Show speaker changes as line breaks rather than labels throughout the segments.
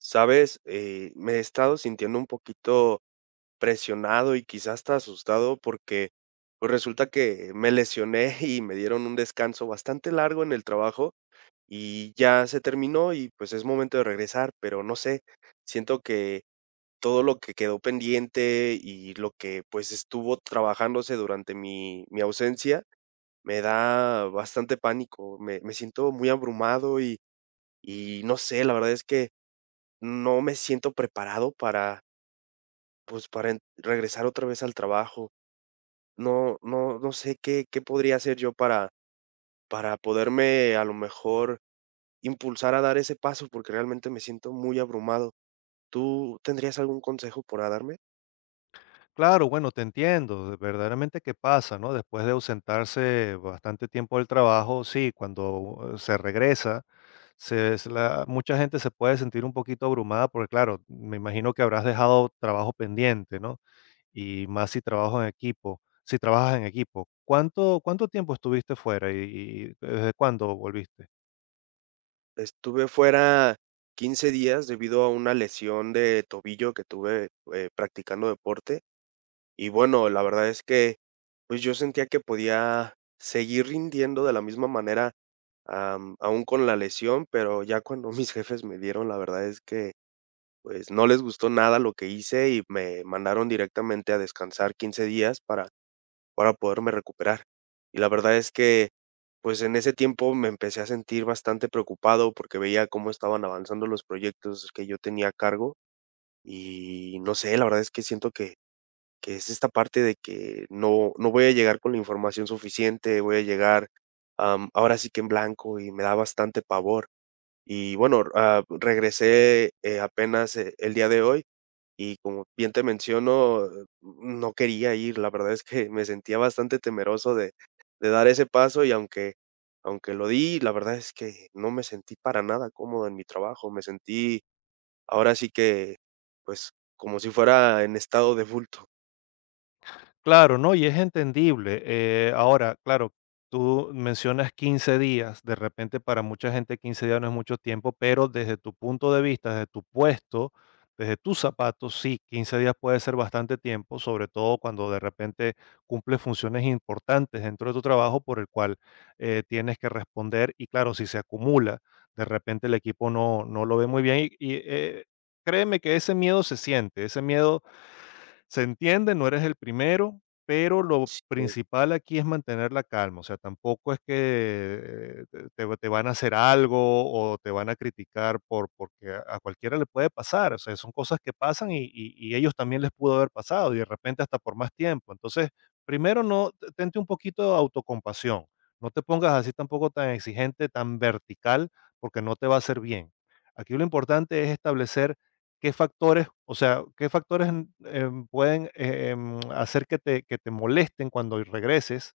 ¿Sabes? Me he estado sintiendo un poquito presionado y quizás hasta asustado porque pues resulta que me lesioné y me dieron un descanso bastante largo en el trabajo y ya se terminó y pues es momento de regresar, pero no sé, siento que todo lo que quedó pendiente y lo que pues estuvo trabajándose durante mi ausencia me da bastante pánico, me siento muy abrumado y no sé, la verdad es que no me siento preparado pues, para en regresar otra vez al trabajo. No sé qué podría hacer yo para poderme, a lo mejor, impulsar a dar ese paso, porque realmente me siento muy abrumado. ¿Tú tendrías algún consejo para darme?
Claro, bueno, te entiendo, verdaderamente que pasa, ¿no? Después de ausentarse bastante tiempo del trabajo, sí, cuando se regresa, mucha gente se puede sentir un poquito abrumada porque, claro, me imagino que habrás dejado trabajo pendiente, ¿no? Y más si trabajo en equipo, si trabajas en equipo. ¿Cuánto tiempo estuviste fuera y desde cuándo volviste?
Estuve fuera 15 días debido a una lesión de tobillo que tuve, practicando deporte. Y bueno, la verdad es que, pues, yo sentía que podía seguir rindiendo de la misma manera, aún con la lesión, pero ya cuando mis jefes me dieron la verdad es que, pues, no les gustó nada lo que hice y me mandaron directamente a descansar 15 días para poderme recuperar. Y la verdad es que, pues, en ese tiempo me empecé a sentir bastante preocupado porque veía cómo estaban avanzando los proyectos que yo tenía a cargo y no sé, la verdad es que siento que es esta parte de que no voy a llegar con la información suficiente, voy a llegar, ahora sí que en blanco y me da bastante pavor. Y bueno, ah, regresé, apenas, el día de hoy y como bien te menciono, no quería ir, la verdad es que me sentía bastante temeroso de dar ese paso y aunque lo di, la verdad es que no me sentí para nada cómodo en mi trabajo, me sentí ahora sí que, pues, como si fuera en estado de bulto.
Claro, ¿no? Y es entendible. Ahora, claro, tú mencionas 15 días, de repente para mucha gente 15 días no es mucho tiempo, pero desde tu punto de vista, desde tu puesto, desde tus zapatos, sí, 15 días puede ser bastante tiempo, sobre todo cuando de repente cumples funciones importantes dentro de tu trabajo por el cual tienes que responder y claro, si se acumula, de repente el equipo no lo ve muy bien y, créeme que ese miedo se siente, ese miedo se entiende, no eres el primero, pero lo principal aquí es mantener la calma, o sea, tampoco es que te van a hacer algo o te van a criticar porque a cualquiera le puede pasar, o sea, son cosas que pasan y ellos también les pudo haber pasado y de repente hasta por más tiempo. Entonces, primero no, t- tente un poquito de autocompasión, no te pongas así tampoco tan exigente, tan vertical, porque no te va a hacer bien. Aquí lo importante es establecer qué factores, o sea, qué factores, pueden, hacer que te molesten cuando regreses,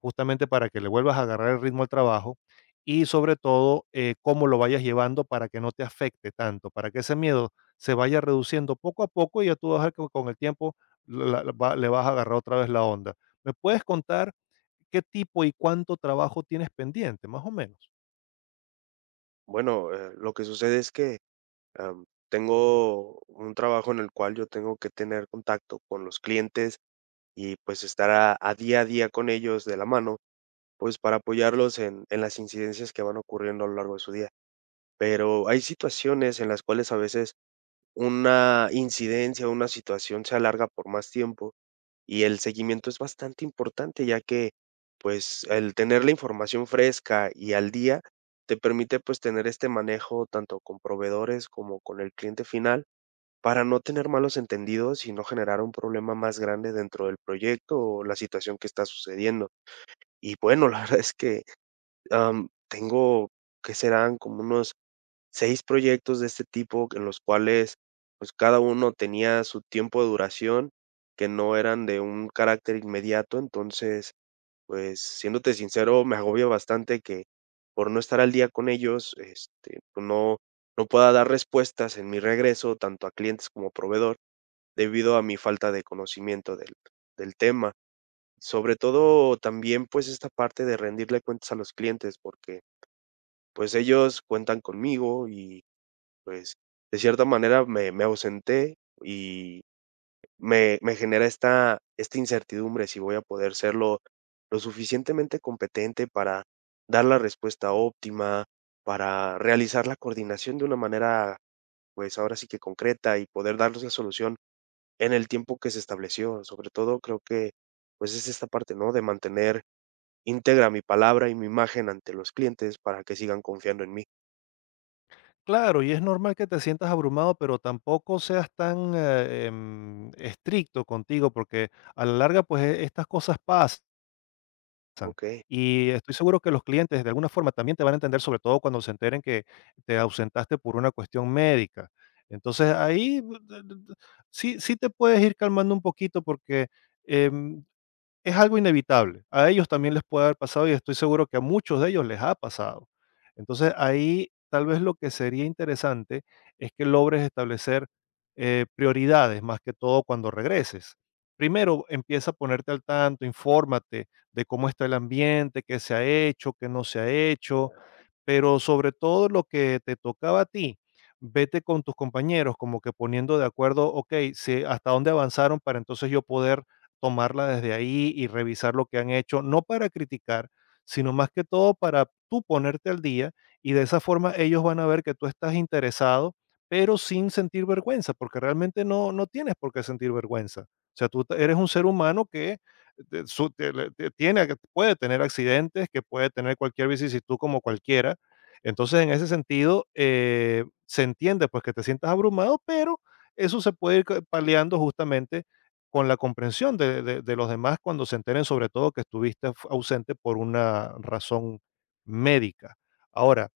justamente para que le vuelvas a agarrar el ritmo al trabajo. Y sobre todo, cómo lo vayas llevando para que no te afecte tanto, para que ese miedo se vaya reduciendo poco a poco y ya tú vas a ver que con el tiempo la la va le vas a agarrar otra vez la onda. ¿Me puedes contar qué tipo y cuánto trabajo tienes pendiente, más o menos?
Bueno, lo que sucede es que tengo un trabajo en el cual yo tengo que tener contacto con los clientes y pues estar a día con ellos de la mano, pues para apoyarlos en las incidencias que van ocurriendo a lo largo de su día. Pero hay situaciones en las cuales a veces una incidencia, una situación se alarga por más tiempo y el seguimiento es bastante importante, ya que, pues, el tener la información fresca y al día te permite, pues, tener este manejo tanto con proveedores como con el cliente final, para no tener malos entendidos y no generar un problema más grande dentro del proyecto o la situación que está sucediendo. Y bueno, la verdad es que, tengo, ¿que serán? Como unos 6 proyectos de este tipo en los cuales, pues, cada uno tenía su tiempo de duración, que no eran de un carácter inmediato. Entonces, pues, siéndote sincero, me agobia bastante que por no estar al día con ellos, este, pues, no pueda dar respuestas en mi regreso, tanto a clientes como proveedor, debido a mi falta de conocimiento del tema. Sobre todo, también, pues, esta parte de rendirle cuentas a los clientes, porque, pues, ellos cuentan conmigo y pues, de cierta manera me ausenté y me genera esta incertidumbre si voy a poder ser lo suficientemente competente para dar la respuesta óptima, para realizar la coordinación de una manera, pues, ahora sí que concreta y poder darles la solución en el tiempo que se estableció. Sobre todo creo que, pues, es esta parte, ¿no?, de mantener íntegra mi palabra y mi imagen ante los clientes para que sigan confiando en mí.
Claro, y es normal que te sientas abrumado, pero tampoco seas tan estricto contigo, porque a la larga, pues estas cosas pasan.
Okey,
Y estoy seguro que los clientes de alguna forma también te van a entender, sobre todo cuando se enteren que te ausentaste por una cuestión médica. Entonces ahí sí, sí te puedes ir calmando un poquito porque em, es algo inevitable. A ellos también les puede haber pasado y estoy seguro que a muchos de ellos les ha pasado. Entonces, ahí tal vez lo que sería interesante es que logres establecer prioridades más que todo cuando regreses. Primero, empieza a ponerte al tanto, infórmate de cómo está el ambiente, qué se ha hecho, qué no se ha hecho, pero sobre todo lo que te tocaba a ti, vete con tus compañeros como que poniendo de acuerdo, ok, hasta dónde avanzaron para entonces yo poder tomarla desde ahí y revisar lo que han hecho, no para criticar, sino más que todo para tú ponerte al día y de esa forma ellos van a ver que tú estás interesado, pero sin sentir vergüenza, porque realmente no tienes por qué sentir vergüenza. O sea, tú eres un ser humano que tiene, que puede tener accidentes, que puede tener cualquier vicisitud como cualquiera. Entonces, en ese sentido, se entiende pues que te sientas abrumado, pero eso se puede ir paliando justamente con la comprensión de los demás cuando se enteren, sobre todo, que estuviste fu ausente por una razón médica. Ahora,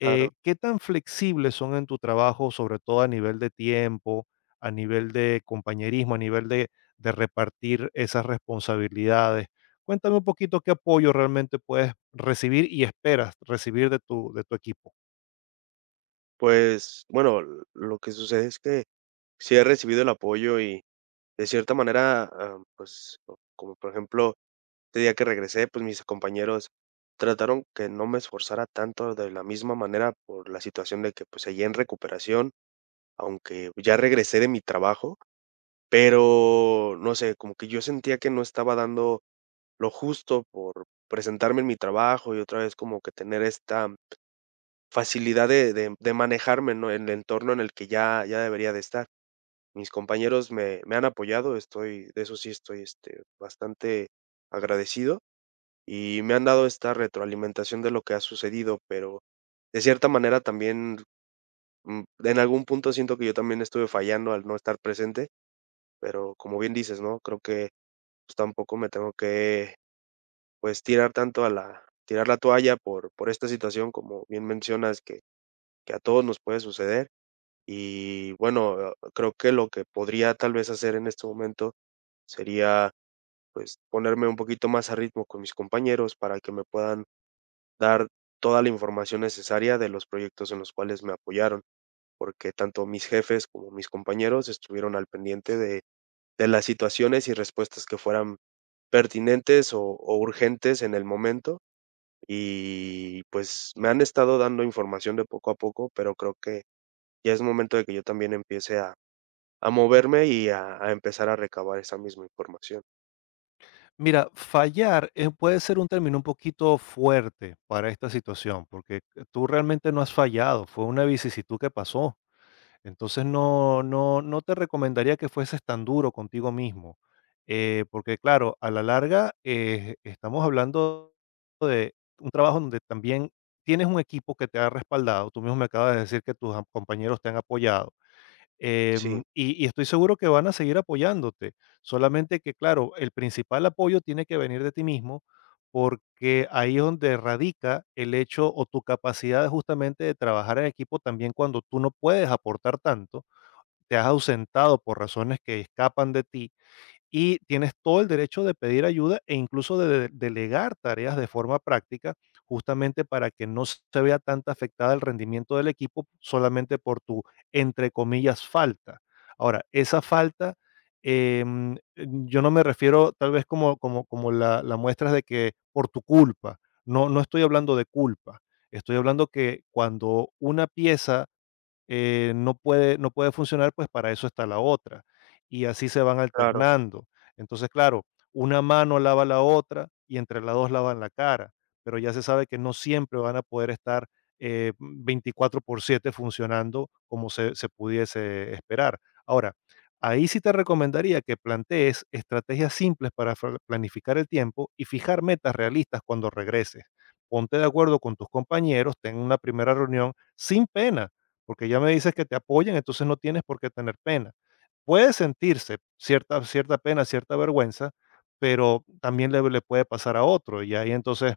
¿qué tan flexibles son en tu trabajo, sobre todo a nivel de tiempo, a nivel de compañerismo, a nivel de repartir esas responsabilidades? Cuéntame un poquito qué apoyo realmente puedes recibir y esperas recibir de tu equipo.
Pues, bueno, lo que sucede es que sí he recibido el apoyo y de cierta manera, ah, pues, o como por ejemplo, este día que regresé, pues mis compañeros trataron que no me esforzara tanto de la misma manera por la situación de que, pues, seguía en recuperación, aunque ya regresé de mi trabajo, pero no sé, como que yo sentía que no estaba dando lo justo por presentarme en mi trabajo y otra vez como que tener esta facilidad de manejarme, ¿no?, en el entorno en el que ya debería de estar. Mis compañeros me han apoyado, estoy de eso sí estoy, este, bastante agradecido, y me han dado esta retroalimentación de lo que ha sucedido, pero de cierta manera también, en algún punto siento que yo también estuve fallando al no estar presente, pero como bien dices, ¿no?, creo que, pues, tampoco me tengo que, pues, tirar tanto a la tirar la toalla por esta situación, como bien mencionas, que a todos nos puede suceder. Y bueno, creo que lo que podría tal vez hacer en este momento sería, pues, ponerme un poquito más a ritmo con mis compañeros para que me puedan dar toda la información necesaria de los proyectos en los cuales me apoyaron, porque tanto mis jefes como mis compañeros estuvieron al pendiente de las situaciones y respuestas que fueran pertinentes o urgentes en el momento. Y pues me han estado dando información de poco a poco, pero creo que ya es momento de que yo también empiece a moverme y a empezar a recabar esa misma información.
Mira, fallar puede ser un término un poquito fuerte para esta situación, porque tú realmente no has fallado, fue una vicisitud que pasó. Entonces no te recomendaría que fueses tan duro contigo mismo, porque claro, a la larga estamos hablando de un trabajo donde también tienes un equipo que te ha respaldado, tú mismo me acabas de decir que tus compañeros te han apoyado.
Sí,
Y estoy seguro que van a seguir apoyándote, solamente que, claro, el principal apoyo tiene que venir de ti mismo, porque ahí es donde radica el hecho o tu capacidad justamente de trabajar en equipo también cuando tú no puedes aportar tanto, te has ausentado por razones que escapan de ti y tienes todo el derecho de pedir ayuda e incluso de delegar tareas de forma práctica, justamente para que no se vea tanta afectada el rendimiento del equipo solamente por tu, entre comillas, falta. Ahora, esa falta, yo no me refiero tal vez como, como, como la muestra de que por tu culpa, no estoy hablando de culpa, estoy hablando que cuando una pieza no puede, no puede funcionar, pues para eso está la otra. Y así se van
claro,
alternando. Entonces, claro, una mano lava la otra y entre las dos lavan la cara, pero ya se sabe que no siempre van a poder estar 24 por siete funcionando como se pudiese esperar. Ahora, ahí sí te recomendaría que plantees estrategias simples para planificar el tiempo y fijar metas realistas cuando regreses. Ponte de acuerdo con tus compañeros, ten una primera reunión sin pena porque ya me dices que te apoyan, entonces no tienes por qué tener pena. Puede sentirse cierta, cierta pena, cierta vergüenza, pero también le puede pasar a otro y ahí entonces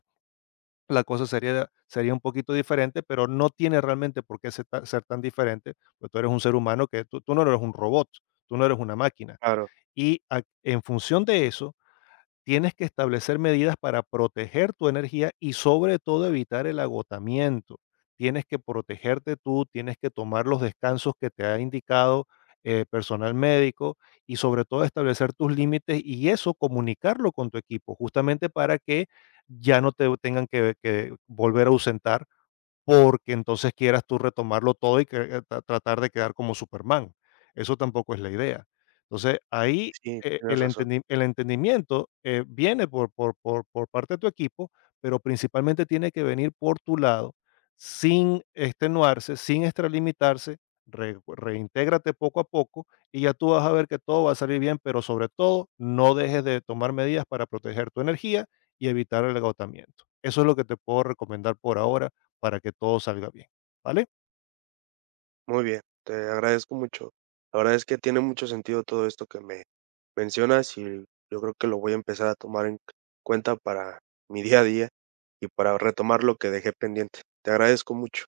la cosa sería, sería un poquito diferente, pero no tiene realmente por qué ser, ser tan diferente, porque tú eres un ser humano que tú no eres un robot, tú no eres una máquina.
claro.
Y en función de eso, tienes que establecer medidas para proteger tu energía y sobre todo evitar el agotamiento. Tienes que protegerte tú, tienes que tomar los descansos que te ha indicado personal médico y sobre todo establecer tus límites y eso comunicarlo con tu equipo, justamente para que ya no te tengan que volver a ausentar porque entonces quieras tú retomarlo todo y que, tratar de quedar como Superman. Eso tampoco es la idea. Entonces, ahí
Sí, tienes razón.
el entendimiento viene por parte de tu equipo, pero principalmente tiene que venir por tu lado, sin extenuarse, sin extralimitarse, reintégrate poco a poco y ya tú vas a ver que todo va a salir bien, pero sobre todo no dejes de tomar medidas para proteger tu energía y evitar el agotamiento. Eso es lo que te puedo recomendar por ahora para que todo salga bien, ¿vale?
Muy bien, te agradezco mucho. La verdad es que tiene mucho sentido todo esto que me mencionas y yo creo que lo voy a empezar a tomar en cuenta para mi día a día y para retomar lo que dejé pendiente. Te agradezco mucho.